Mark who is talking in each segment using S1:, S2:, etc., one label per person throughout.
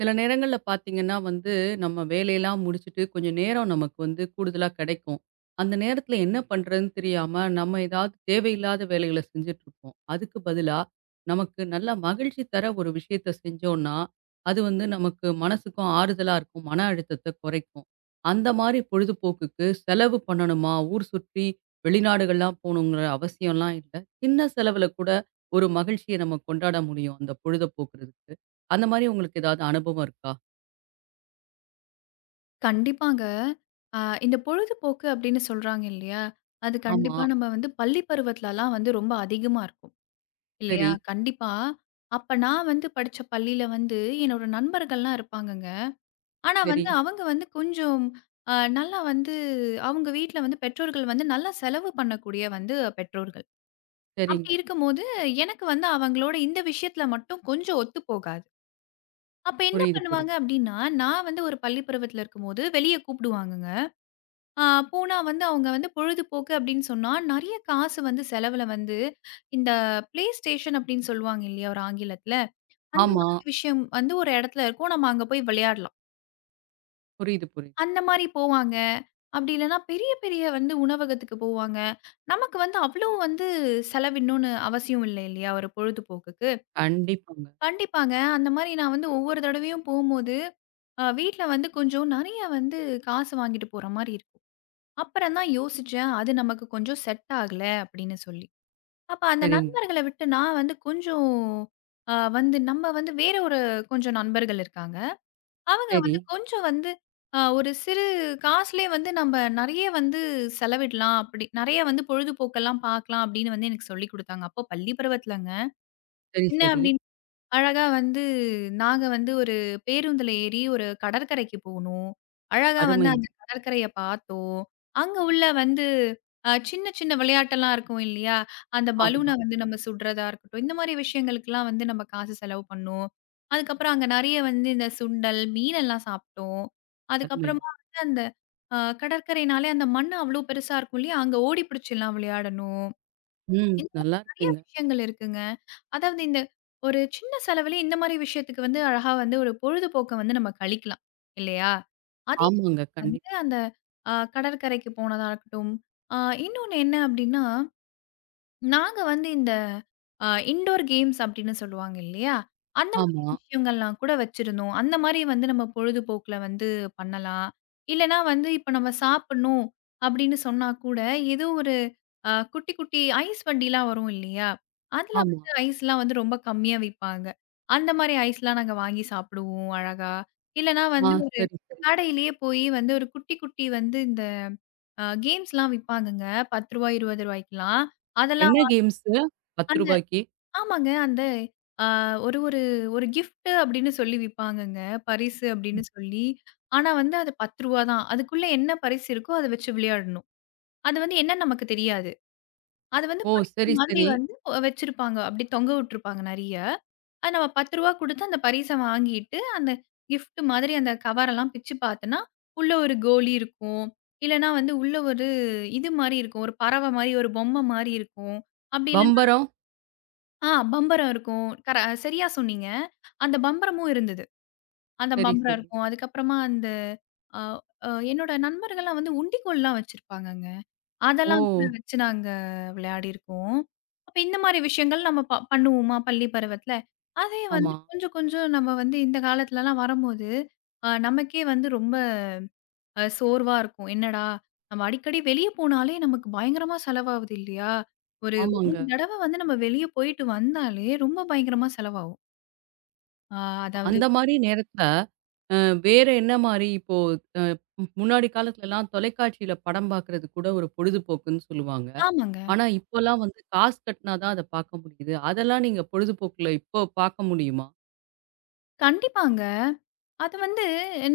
S1: சில நேரங்கள்ல பார்த்தீங்கன்னா வந்து, நம்ம வேலையெல்லாம் முடிச்சுட்டு கொஞ்சம் நேரம் நமக்கு வந்து கூடுதலா கிடைக்கும். அந்த நேரத்தில என்ன பண்றதுன்னு தெரியாம, நம்ம ஏதாவது தேவையில்லாத வேலைகள செஞ்சுட்ருப்போம். அதுக்கு பதிலா, நமக்கு நல்ல மகிழ்ச்சி தர ஒரு விஷயத்த செஞ்சோம்னா, அது வந்து நமக்கு மனசுக்கும் ஆறுதலா இருக்கும். மன அழுத்தத்த குறைக்கும். அந்த மாரி பொழுதுபோக்குக்கு செலவு பண்ணணுமா? ஊர் சுற்றி வெளிநாடுகள்லாம் போகணுங்கிற அவசியம்லாம் இல்ல. சின்ன செலவுல கூட ஒரு மகிழ்ச்சிய நம்ம கொண்டாட முடியும். அந்த பொழுத போக்குறதுக்கு. அந்த மாரி உங்களுக்கு ஏதாவது அனுபவம் இருக்கா?
S2: கண்டிப்பாங்க. அ இந்த பொழுதுபோக்கு அப்படின்னு சொல்றாங்க இல்லையா? அது
S1: ஆமா.
S2: கண்டிப்பா நம்ம வந்து பள்ளி பருவத்துலலாம் வந்து ரொம்ப அதிகமா இருக்கும். இல்லையா?
S1: சரி,
S2: கண்டிப்பா. அப்ப நான் வந்து படிச்ச பள்ளியில வந்து என்னோட நண்பர்கள்லாம் இருப்பாங்கங்க. ஆனா
S1: சரி,
S2: வந்து அவங்க வந்து கொஞ்சம் நல்லா வந்து அவங்க வீட்ல வந்து பெற்றோர்கள் வந்து நல்லா செலவு பண்ணக்கூடிய வந்து பெற்றோர்கள்.
S1: சரிங்க.
S2: அப்படி இருக்கும்போது எனக்கு வந்து அவங்களோட இந்த விஷயத்துல மட்டும் கொஞ்சம் ஒத்து போகாது. அப்ப என்ன
S1: புரியுது,
S2: பண்ணுவாங்க
S1: புரியுது.
S2: அப்படின்னா, நான் வந்து ஒரு பள்ளி பருவத்துல இருக்கும்போது வெளிய கூப்பிடுவாங்கங்க. ஆ போனா வந்து அவங்க வந்து பொழுதுபோக்கு அப்படின்னு சொன்னா, நெறைய காசு வந்து செலவுல வந்து இந்த PlayStation அப்படின்னு சொல்லுவாங்க இல்லையா? ஒரு ஆங்கிலத்துல. அந்த
S1: ஆமா.
S2: மாதிரி விஷயம் வந்து ஒரு இடத்துல இருக்கும். நம்ம அங்க போய் விளையாடலாம்.
S1: புரியுது, புரியுது.
S2: அந்த மாரி போவாங்க. அப்படி இல்லன்னா பெரிய பெரிய வந்து உணவகத்துக்கு போவாங்க. நமக்கு வந்து அவ்வளோ வந்து செலவிடணும்னு அவசியம் இல்லை இல்லையா? ஒரு பொழுதுபோக்குக்கு.
S1: கண்டிப்பாங்க.
S2: கண்டிப்பாங்க. அந்த மாரி நான் வந்து ஒவ்வொரு தடவையும் போம்போது, வீட்ல வந்து கொஞ்சம் நெறைய வந்து காசு வாங்கிட்டு போற மாரி இருக்கும். அப்புறம் தான் யோசிச்சேன். அது நமக்கு கொஞ்சம் செட் ஆகல அப்படின்னு சொல்லி. அப்ப அந்த
S1: சரிங்க.
S2: நண்பர்கள விட்டு நான் வந்து கொஞ்சம் வந்து நம்ம வந்து வேற ஒரு கொஞ்சம் நண்பர்கள் இருக்காங்க. அவங்க
S1: சரி,
S2: வந்து கொஞ்சம் வந்து ஒரு சிறு காசுலயே வந்து நம்ப நெறைய வந்து செலவிடலாம் அப்படி. நெறைய வந்து பொழுதுபோக்கெல்லாம் பார்க்கலாம் அப்படின்னு வந்து எனக்கு சொல்லிக் குடுத்தாங்க. அப்போ பள்ளி பருவத்துலங்க.
S1: சரி,
S2: என்ன
S1: சரி.
S2: அப்படி அழகா வந்து நாங்க வந்து ஒரு பேருந்துல ஏறி ஒரு கடற்கரைக்கு போனோம். அழகா வந்து
S1: அருமைங்க.
S2: அந்த கடற்கரைய பார்த்தோம். அங்க உள்ள வந்து சின்ன சின்ன விளையாட்டெல்லாம் இருக்கும் இல்லையா? அந்த
S1: ஆமா.
S2: பலூன வந்து நம்ம சுடுறதா இருக்கட்டும், இந்த மாரி விஷயங்களுக்கெல்லாம் வந்து நம்ம காசு செலவு பண்ணோம். அதுக்கப்புறம் அங்க நெறைய வந்து இந்த சுண்டல், மீனெல்லாம் சாப்பிட்டோம்.
S1: அருமையா.
S2: அதுக்கப்புறமா வந்து அந்த அ கடற்கரைனாலே அந்த மண் அவ்ளோ பெருசா இருக்கும் இல்லையா? அங்க ஓடி பிடிச்செல்லாம் விளையாடணும்.
S1: ம்.
S2: இந்த மாரி
S1: நல்லா
S2: நெறைய
S1: இருக்கீங்க.
S2: விஷயங்கள் இருக்குங்க. அதாவது இந்த ஒரு சின்ன செலவுலே இந்த மாரி விஷயத்துக்கு வந்து அழகா வந்து ஒரு பொழுதுபோக்க வந்து நம்ம கழிக்கலாம். இல்லையா? அதே
S1: ஆமாங்க.
S2: வந்து
S1: கண்டிப்பா.
S2: அந்த கடற்கரைக்கு போனதா இருக்கட்டும். அ இன்னொன்னு என்ன அப்டின்னா நாங்க வந்து இந்த இன்டோர் கேம்ஸ் அப்படின்னு சொல்லுவாங்க இல்லையா? அந்த மாரி
S1: ஆமா,
S2: விஷயங்கள்லாம் கூட வச்சிருந்தோம். அந்த மாரி வந்து நம்ம பொழுதுபோக்குல வந்து பண்ணலாம். இல்லன்னா வந்து இப்ப நம்ம சாப்பிடணும் அப்படின்னு சொன்னா கூட, ஏதோ ஒரு குட்டி, குட்டி ஐஸ் வண்டிலாம் வரும் இல்லையா? அதுல
S1: ஆமா.
S2: வந்து ஐஸ்லாம் வந்து ரொம்ப கம்மியா விப்பாங்க. அந்த மாரி ஐஸ்லாம் நாங்க வாங்கி சாப்பிடுவோம் அழகா. இல்லன்னா
S1: ஆ
S2: வந்து ஒரு
S1: சரி, சரி.
S2: கடையிலேயே போய் வந்து ஒரு குட்டி, குட்டி வந்து இந்த கேம்ஸ்லாம் விப்பாங்கங்க. ரூ. 10 ரூ. 20 ரூவாய்க்கலாம்.
S1: என்ன
S2: அதெல்லாம்
S1: கேம்ஸு? ரூ.
S2: அந்த
S1: 10க்கு.
S2: ஆமாங்க. அந்த அ ஒரு ஒரு ஒரு கிஃப்ட் அப்படின்னு சொல்லி விப்பாங்கங்க. பரிசு அப்படின்னு சொல்லி. ஆனா வந்து அது ரூ. 10 தான். அதுக்குள்ள என்ன பரிசு இருக்கோ அத வச்சு விளையாடணும். அது வந்து என்னன்னு நமக்கு தெரியாது. அது வந்து
S1: ஓ!
S2: பரிசு
S1: சரி,
S2: மாதிரி
S1: சரி.
S2: வந்து வச்சிருப்பாங்க. அப்படி தொங்க விட்டுருப்பாங்க நெறைய. அது நம்ம ரூ. 10 குடுத்து அந்த பரிச வாங்கிட்டு, அந்த கிஃப்ட் மாதிரி அந்த கவரெல்லாம் பிச்சு பார்த்தன்னா, உள்ள ஒரு கோலி இருக்கும். இல்லன்னா வந்து உள்ள ஒரு இது மாரி இருக்கும். ஒரு பறவை மாரி, ஒரு பொம்மை மாரி இருக்கும். அப்படி இல்ல
S1: பம்பரம்?
S2: பம்பரம் இருக்கும். சரியா சொன்னீங்க. அந்த பம்பரமும் இருந்தது. அந்த
S1: சரி,
S2: பம்பரம்
S1: சரி.
S2: இருக்கும். அதுக்கப்புறமா அந்த அ அ என்னோட நண்பர்கள்லாம் வந்து உண்டிகோல்லாம் வச்சிருப்பாங்கங்க.
S1: ஓ!
S2: அதெல்லாம் கூட வச்சு நாங்க விளையாடியிருக்கோம். அப்ப இந்த மாரி விஷயங்கள் நம்ம பண்ணுவோமா பள்ளி பருவத்துல? அதே
S1: ஆமா,
S2: வந்து கொஞ்சம் கொஞ்சம் நம்ம வந்து இந்த காலத்துலலாம் வரம்போது, நமக்கே வந்து ரொம்ப சோர்வா இருக்கும். என்னடா! நம்ம அடிக்கடி வெளிய போனாலே நமக்கு பயங்கரமா செலவாகுது இல்லையா? ஒரு ஒரு
S1: ஆமாங்க.
S2: தடவ வந்து நம்ம வெளிய போயிட்டு வந்தாலே ரொம்ப பயங்கரமா செலவாகும். ஆ அதாவது
S1: அந்த மாரி நேரத்துல, அ வேற என்ன மாரி இப்போ அ முன்னாடி காலத்துலலாம் தொலைக்காட்சியில படம் பார்க்கறது கூட ஒரு பொழுதுபோக்குன்னு சொல்லுவாங்க.
S2: ஆமாங்க.
S1: ஆனா இப்போலாம் வந்து காசு கட்டினா தான் அத பார்க்க முடியுது. அதெல்லாம் நீங்க பொழுதுபோக்குல இப்போ பார்க்க முடியுமா?
S2: கண்டிப்பாங்க. அது வந்து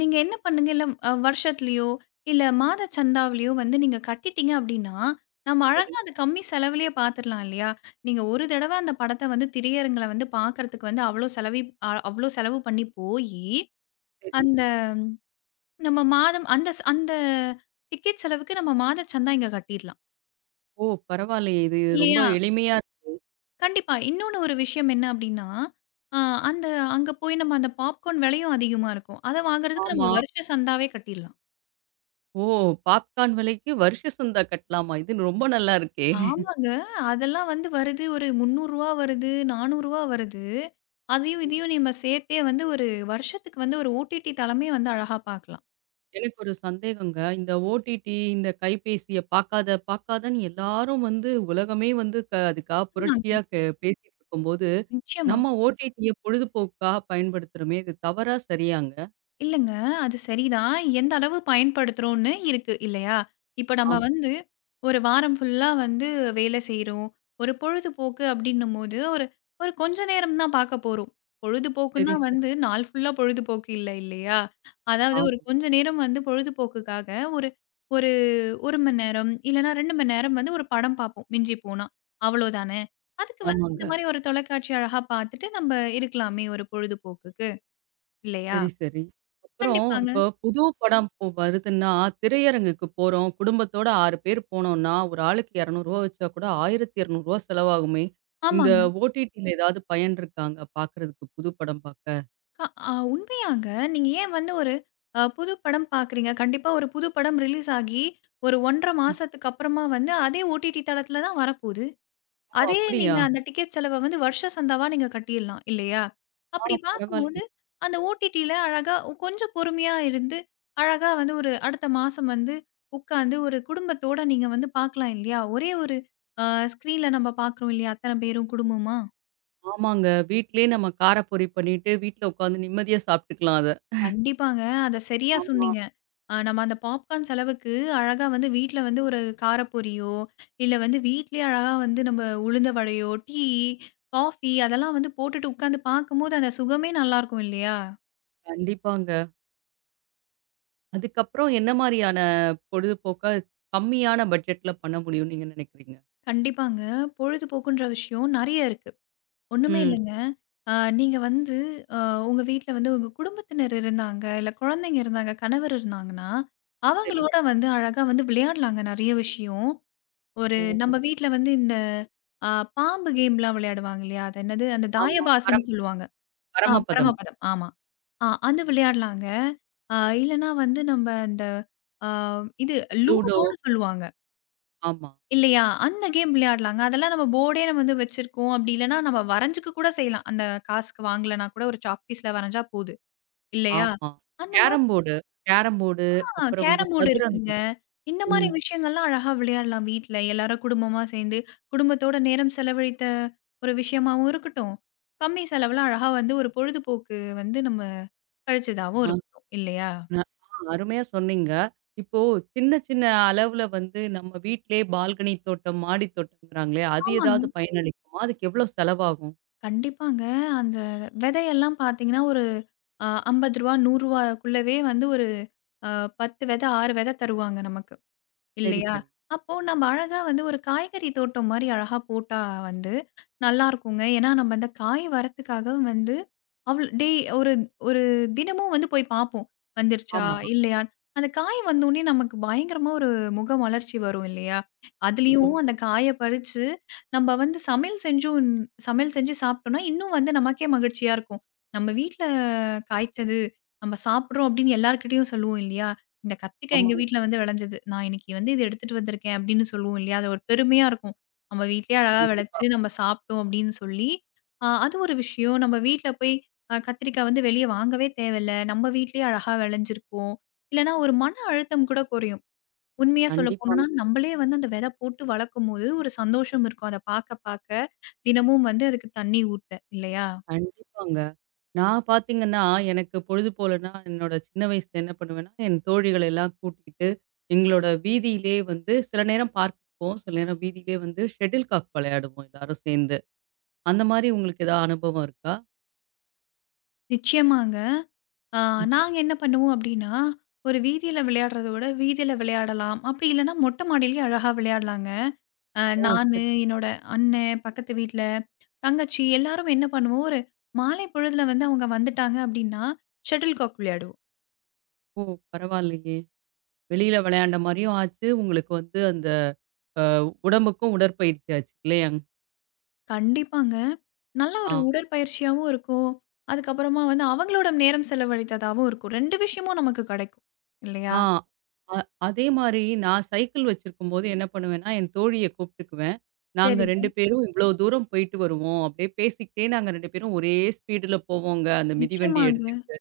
S2: நீங்க என்ன பண்ணுங்க, இல்ல வருஷத்துலயோ, இல்ல மாத சந்தாவிலயோ வந்து நீங்க கட்டிட்டீங்க அப்படின்னா, நம்ம
S1: சரி,
S2: அழகா அது கம்மி செலவுலயே பார்த்துரலாம் இல்லையா? நீங்க ஒரு தடவ அந்த படத்த வந்து திரையரங்குல வந்து பார்க்கறதுக்கு வந்து அவ்ளோ அவ்ளோ செலவு பண்ணி போயி,
S1: சரி.
S2: அந்த நம்ம மாதம் அந்த அந்த டிக்கெட் செலவுக்கு நம்ம மாத சந்தா இங்க கட்டிர்லாம்.
S1: ஓ! பரவாயில்லையே! இது ரொம்ப
S2: இல்லையா?
S1: எளிமையா இருக்கு.
S2: கண்டிப்பா. இன்னொன்னு ஒரு விஷயம் என்ன அப்டின்னா, அ அந்த அங்க போய் நம்ம அந்த பாப்கார்ன் விலையும் அதிகமா இருக்கும். அத வாங்குறதுக்கு
S1: ஆமா.
S2: நம்ம வருஷ சந்தாவே கட்டிர்லாம்.
S1: ஓ! பாப்கார்ன் விலைக்கு வருஷ சந்தா கட்டலாமா? இது ரொம்ப நல்லா இருக்கே!
S2: ஆமாங்க. அதெல்லாம் வந்து வருது ஒரு ரூ. 300 வருது, ரூ. 400 வருது. அதையும் இதையும் நம்ம சேர்த்தே வந்து ஒரு வருஷத்துக்கு வந்து ஒரு ஓடிடி தளமே வந்து அழகா பார்க்கலாம்.
S1: எனக்கு ஒரு சந்தேகங்க. இந்த ஓடிடி, இந்த கைபேசிய பார்க்காத பார்க்காதன்னு எல்லாரும் வந்து உலகமே வந்து அதுக்காக
S2: ஆமாங்க.
S1: புரட்சியா பேசிட்டு இருக்கும்போது,
S2: நிச்சயமா.
S1: நம்ம ஓடிடிய பொழுதுபோக்கா பயன்படுத்துறோமே! இது தவறா? சரியாங்க?
S2: இல்லங்க. அது சரிதான். எந்த அளவு பயன்படுத்துறோம்ன்னு இருக்கு இல்லையா? இப்ப நம்ம
S1: ஆம்.
S2: வந்து ஒரு வாரம் ஃபுல்லா வந்து வேலை செய்றோம். ஒரு பொழுதுபோக்கு அப்டின்னும்போது, ஒரு ஒரு கொஞ்ச நேரம் தான் பார்க்க போறோம்.
S1: சரி,
S2: பொழுதுபோக்குன்னா
S1: சரி.
S2: வந்து நாள் ஃபுல்லா பொழுதுபோக்கு இல்ல இல்லையா? அதாவது ஒரு
S1: ஆமா,
S2: கொஞ்ச நேரம் வந்து பொழுதுபோக்குக்காக ஒரு ஒரு 1 மணி நேரம் இல்லன்னா 2 மணி நேரம் வந்து ஒரு படம் பார்ப்போம் மிஞ்சி போனா. அவ்வளோதானே! அதுக்கு வந்து
S1: ஆமாங்க.
S2: இந்த மாரி ஒரு தொலைக்காட்சி அழகா பார்த்துட்டு நம்ப இருக்கலாமே ஒரு பொழுதுபோக்குக்கு இல்லையா?
S1: சரி, சரி. அப்புறம்
S2: கண்டிப்பாங்க.
S1: இப்போ புது படம் இப்போ வருதுன்னா, திரையரங்குக்கு போறோம். குடும்பத்தோட 6 பேர் போனோம்ன்னா, ஒரு ஆளுக்கு ரூ. 200 வச்சா கூட ரூ. 1200 செலவாகுமே! இந்த
S2: ஆமாங்க.
S1: ஓடிடில ஏதாவது பயன் இருக்காங்க பார்க்கறதுக்கு புது படம் பார்க்க?
S2: க உண்மையாங்க. நீங்க ஏன் வந்து ஒரு புது படம் பார்க்குறீங்க. கண்டிப்பா ஒரு புது படம் ரிலீஸ் ஆகி ஒரு 1 1/2 மாசத்துக்கு அப்புறமா வந்து அதே ஓடிடி தளத்தில தான் வரப்போது.
S1: ஓ!
S2: அதே
S1: அப்படியா?
S2: நீங்க அந்த டிக்கெட் செலவ வந்து வருஷ சந்தாவா நீங்க கட்டிர்லாம் இல்லையா?
S1: ஆ
S2: அப்படி பார்க்கும்போது
S1: பரவாயில்லையே.
S2: அந்த ஓடிடில அழகா கொஞ்சம் பொறுமையா இருந்து, அழகா வந்து ஒரு அடுத்த மாசம் வந்து உட்காந்து ஒரு குடும்பத்தோட நீங்க வந்து பார்க்கலாம் இல்லையா? ஒரே ஒரு அ ஸ்க்ரீன்ல நம்ம பார்க்குறோம் இல்லையா? அத்தன பேரும் குடும்பமா.
S1: ஆமாங்க. வீட்லயே நம்ம காரப்பொரி பண்ணிட்டு, வீட்ல உட்காந்து நிம்மதியா சாப்பிட்டுக்கலாம் அத.
S2: கண்டிப்பாங்க. அத சரியா
S1: ஆமா.
S2: சொன்னீங்க. நம்ம அந்த பாப்கார்ன் செலவுக்கு அழகா வந்து வீட்ல வந்து ஒரு காரப்பொரியோ, இல்ல வந்து வீட்லயே அழகா வந்து நம்ம உளுந்த வடையோ, டீ, காஃபி அதெல்லாம் வந்து போட்டுட்டு உட்காந்து பார்க்கும்போது அந்த சுகமே நல்லாருக்கும் இல்லையா?
S1: கண்டிப்பாங்க. அதுக்கப்புறம் என்ன மாரியான பொழுதுபோக்கா கம்மியான பட்ஜெட்ல பண்ண முடியும்னு நீங்க நினைக்கிறீங்க?
S2: கண்டிப்பாங்க. பொழுதுபோக்குன்ற விஷயம் நெறைய இருக்கு. ஒண்ணுமே
S1: ம்.
S2: இல்லங்க. அ நீங்க வந்து அ உங்க வீட்ல வந்து உங்க குடும்பத்தினர் இருந்தாங்க, இல்ல குழந்தைங்க இருந்தாங்க, கணவர் இருந்தாங்கன்னா,
S1: சரி.
S2: அவங்களோட வந்து அழகா வந்து விளையாடலாங்க நெறைய விஷயம். ஒரு
S1: ஓ!
S2: நம்ம வீட்ல வந்து இந்த அ பாம்பு கேம்லாம் விளையாடுவாங்க இல்லையா? அது என்னது? அந்த
S1: ஆமா.
S2: தாயபாசன்னு சொல்லுவாங்க.
S1: பரமபதம்.
S2: பரமபதம். ஆமா. அது விளையாடலாங்க. அ இல்லன்னா வந்து நம்ம அந்த அ இது
S1: லூடோ.
S2: லூடோன்னு சொல்லுவாங்க.
S1: ஆமா,
S2: இல்லையா? அந்த கேம் விளையாடலாங்க. அதெல்லாம் நம்ம போர்டே நம்ம வந்து வச்சிருக்கோம். அப்படி இல்லன்னா நம்ம வரைஞ்சுக்க கூட செய்யலாம். அந்த காசுக்கு வாங்கலனா கூட ஒரு சாக்பீஸ்ல வரைஞ்சா போது. இல்லையா?
S1: ஆமா.
S2: அந்த
S1: கேரம் போர்டு கேரம் போர்டு, அப்புறம் வந்து
S2: கேரம் போர்டு இருக்குங்க.
S1: சதுரங்கம்.
S2: இந்த மாரி
S1: ம்.
S2: விஷயங்கள்லாம் அழகா விளையாடலாம் வீட்ல. எல்லாரும் குடும்பமா சேர்ந்து, குடும்பத்தோட நேரம் செலவழித்த ஒரு விஷயமாவும் இருக்கட்டும். கம்மி செலவுல அழகா வந்து ஒரு பொழுதுபோக்கு வந்து நம்ம கழிச்சதாவும்
S1: ஆ.
S2: இருக்கட்டும். இல்லையா?
S1: அ ஆ, அருமையா சொன்னீங்க. இப்போ சின்ன சின்ன அளவுல வந்து நம்ம வீட்லயே பால்கனி தோட்டம், மாடி தோட்டம்ங்கிறாங்களே, அது
S2: ஆமாங்க.
S1: ஏதாவது பயனளிக்குமா? அதுக்கு எவ்வளோ செலவாகும்?
S2: கண்டிப்பாங்க. அந்த விதையெல்லாம் பார்த்தீங்கன்னா, ஒரு ரூ. 50, ரூ. 100க்குள்ளவே வந்து ஒரு அ 10 விதை, 6 விதை தருவாங்க நமக்கு.
S1: சரி,
S2: இல்லையா?
S1: சரி.
S2: அப்போ நம்ம அழகா வந்து ஒரு காய்கறி தோட்டம் மாரி அழகா போட்டா வந்து நல்லாருக்குங்க. ஏன்னா நம்ம அந்த காய் வரத்துக்காக வந்து அவள் டேய் ஒரு ஒரு தினமும் வந்து போய் பார்ப்போம். வந்துருச்சா?
S1: ஆமா.
S2: இல்லையான்னு. அந்த காய் வந்தோனே நமக்கு பயங்கரமா ஒரு முக மலர்ச்சி வரும் இல்லையா? அதுலயும்
S1: நிஜமா.
S2: அந்த காய பறிச்சு நம்ம வந்து சமையல் செஞ்சு சாப்பிட்டோம்னா, இன்னும் வந்து நமக்கே மகிழ்ச்சியா இருக்கும். நம்ம வீட்ல காய்ச்சது நம்ம சாப்பிடுறோம் அப்படின்னு எல்லார்கிட்டயும் சொல்லுவோம் இல்லையா? இந்த கத்திரிக்காய் எங்க
S1: ஆமாங்க.
S2: வீட்ல வந்து விளைஞ்சது. நான் இன்னைக்கு வந்து இத எடுத்துட்டு வந்திருக்கேன் அப்படின்னு சொல்லுவோம் இல்லையா? அது ஒரு பெருமையா இருக்கும். நம்ம வீட்லயே அழகா ஆமா.
S1: கண்டிப்பா,
S2: விளைச்சு நம்ம சாப்பிட்டோம் அப்படின்னு சொல்லி, அது ஒரு விஷயம். நம்ம வீட்ல போய் கத்திரிக்காய் வந்து வெளிய வாங்கவே தேவையில்ல. நம்ம வீட்லயே அழகா விளைஞ்சிருக்கும். இல்லன்னா ஒரு மன அழுத்தம் கூட குறையும். உண்மையா சொல்ல போணும்னா,
S1: கண்டிப்பாங்க,
S2: நம்பளே வந்து அந்த விதை போட்டு வளர்க்கும்போது ஒரு சந்தோஷம் இருக்கும். அத பாக்க பாக்க, தினமும் வந்து அதுக்கு தண்ணி ஊத்த இல்லையா?
S1: கண்டிப்பாங்க. நான் பார்த்தீங்கன்னா, எனக்கு பொழுது போலன்னா, என்னோட சின்ன வயசுல என்ன பண்ணுவேன்னா, என் தோழிகள எல்லாம் கூட்டிக்கிட்டு, எங்களோட வீதியிலே வந்து சில நேரம் பார்க்குக்கு போவோம். சில நேரம் வீதியிலே வந்து ஷட்டில் காக் விளையாடுவோம் எல்லாரும் சேர்ந்து. அந்த மாரி உங்களுக்கு ஏதாவது அனுபவம் இருக்கா?
S2: நிச்சயமாங்க. ஆ,
S1: ம்.
S2: நாங்க என்ன பண்ணுவோம் அப்படின்னா, ஒரு வீதியில விளையாடுறத விட, வீதியில விளையாடலாம். அப்படி இல்லன்னா, மொட்டை மாடியிலேயே அழகா விளையாடலாங்க.
S1: ஓ!
S2: நானு,
S1: சரி.
S2: என்னோட அண்ணன், பக்கத்து வீட்ல தங்கச்சி எல்லாரும் என்ன பண்ணுவோம், ஒரு மாலை பொழுதுல வந்து அவங்க வந்துட்டாங்க அப்படின்னா, ஷட்டில் காக் விளையாடுவோம்.
S1: ஓ! பரவாயில்லயே! வெளியில விளையாண்ட மாரியும் ஆச்சு. உங்களுக்கு வந்து அந்த அ உடம்புக்கும் உடற்பயிற்சி ஆச்சு இல்லையாங்?
S2: கண்டிப்பாங்க. நல்ல
S1: ஆ.
S2: ஒரு உடற்பயிற்சியாவும் இருக்கும். அதுக்கப்புறமா வந்து அவங்களோட நேரம் செலவழித்ததாவும் இருக்கும். 2 விஷயமும் நமக்கு கிடைக்கும்.
S1: ஆ.
S2: இல்லையா?
S1: அ அதே மாரி நான் சைக்கிள் வச்சிருக்கும்போது என்ன பண்ணுவேன்னா, என் தோழிய கூப்ட்டுக்குவேன். நாங்க 2
S2: சரிங்க.
S1: பேரும் இவ்ளோ தூரம் போயிட்டு வருவோம். அப்படியே பேசிக்கிட்டே நாங்க 2 பேரும் ஒரே ஸ்பீடுல போவோங்க. அந்த மிதிவண்டிய
S2: நிச்சயமாங்க.
S1: எடுத்துட்டு.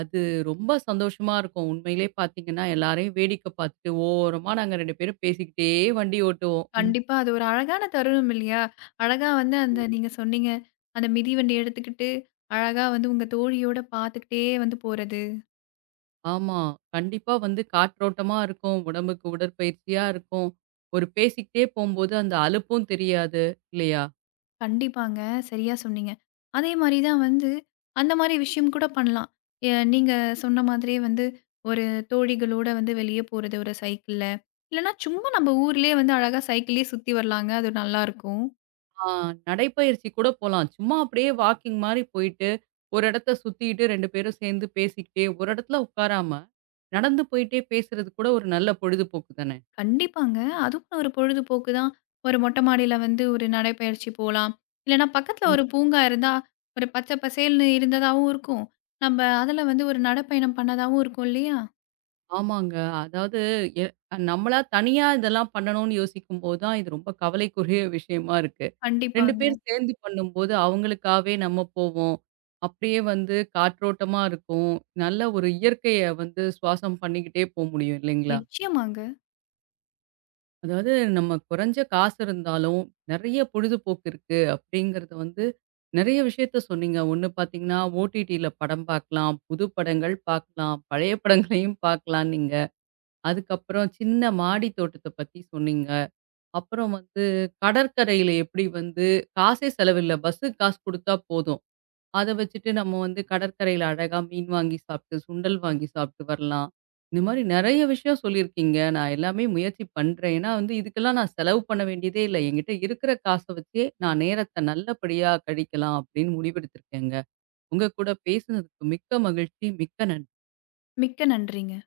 S1: அது ரொம்ப சந்தோஷமா இருக்கும். உண்மையிலே பார்த்தீங்கன்னா, எல்லாரையும் வேடிக்கை பார்த்துட்டு ஓரமா நாங்க 2 பேரும் பேசிக்கிட்டே வண்டி ஓட்டுவோம்.
S2: கண்டிப்பா. அது ஒரு அழகான தருணம் இல்லையா? அழகா வந்து அந்த நீங்க சொன்னீங்க. அந்த மிதிவண்டி எடுத்துக்கிட்டு, அழகா வந்து உங்க தோழியோட பார்த்துக்கிட்டே வந்து போறது.
S1: ஆமா. கண்டிப்பா வந்து காற்றோட்டமா இருக்கும். உடம்புக்கு உடற்பயிற்சியா இருக்கும். ஒரு பேசிக்கிட்டே போம்போது அந்த அலுப்பும் தெரியாது. இல்லையா?
S2: கண்டிப்பாங்க. சரியா சொன்னீங்க. அதே மாரி தான் வந்து அந்த மாரி விஷயம் கூட பண்ணலாம். நீங்க சொன்ன மாதிரியே வந்து ஒரு தோழிகளோட வந்து வெளிய போறது ஒரு சைக்கிள்ல. இல்லன்னா சும்மா நம்ம ஊர்லயே வந்து அழகா சைக்கிள்லயே சுத்தி வரலாங்க. அது நல்லாருக்கும்.
S1: ஆ நடைப்பயிற்சி கூட போலாம். சும்மா அப்படியே வாக்கிங் மாரி போயிட்டு, ஒரு இடத்த சுத்திட்டு 2 பேரும் சேர்ந்து பேசிக்கிட்டே, ஒரு இடத்துல உட்காராம, நடந்து போயிட்டே பேசுறது கூட ஒரு நல்ல பொழுதுபோக்கு தானே!
S2: கண்டிப்பாங்க. அதுவும் ஒரு பொழுதுபோக்கு தான். ஒரு மொட்டை மாடியில வந்து ஒரு நடைப்பயிற்சி போலாம். இல்லன்னா பக்கத்துல ஒரு பூங்கா இருந்தா, ஒரு பச்சை பசேல்னு இருந்ததாவும் இருக்கும். நம்ப அதுல வந்து ஒரு நடைப்பயணம் பண்ணதாவும் இருக்கும் இல்லையா?
S1: ஆமாங்க. அதாவது எ நம்மளா தனியா இதெல்லாம் பண்ணணும்னு யோசிக்கும்போது தான், இது ரொம்ப கவலைக்குரிய விஷயமா இருக்கு. 2 பேர்
S2: கண்டிப்பாங்க.
S1: சேர்ந்து பண்ணும்போது, அவங்களுக்காகவே நம்ம போவோம். அப்படியே வந்து காற்றோட்டமா இருக்கும். நல்ல ஒரு இயற்கைய வந்து சுவாசம் பண்ணிக்கிட்டே போ முடியும் இல்லைங்களா?
S2: நிச்சயமாங்க.
S1: அதாவது நம்ம குறைஞ்ச காசு இருந்தாலும், நெறைய பொழுதுபோக்கு இருக்கு அப்படிங்கிறது வந்து நெறைய விஷயத்த சொன்னீங்க. ஒண்ணு பார்த்தீங்கன்னா, OTTல படம் பார்க்கலாம், புது படங்கள் பார்க்கலாம், பழைய படங்களையும் பார்க்கலான்னீங்க. அதுக்கப்புறம் சின்ன மாடி தோட்டத்த பத்தி சொன்னீங்க. அப்புறம் வந்து கடற்கரையில எப்படி வந்து காசே செலவில்ல. பஸ்ஸுக்கு காசு குடுத்தா போதும். அத வச்சுட்டு நம்ம வந்து கடற்கரையில அழகா மீன் வாங்கி சாப்ட்டு, சுண்டல் வாங்கி சாப்ட்டு வரலாம். இந்த மாரி நெறைய விஷயம் சொல்லியிருக்கீங்க. நான் எல்லாமே முயற்சி பண்றேன். ஏன்னா வந்து இதுக்கெல்லாம் நான் செலவு பண்ண வேண்டியதே இல்ல. என்கிட்ட இருக்கிற காச வச்சே நான் நேரத்த நல்லபடியா கழிக்கலாம் அப்படின்னு முடிவெடுத்திருக்கேங்க. உங்க கூட பேசுனதுக்கு மிக்க மகிழ்ச்சி. மிக்க நன்றி.
S2: மிக்க நன்றிங்க.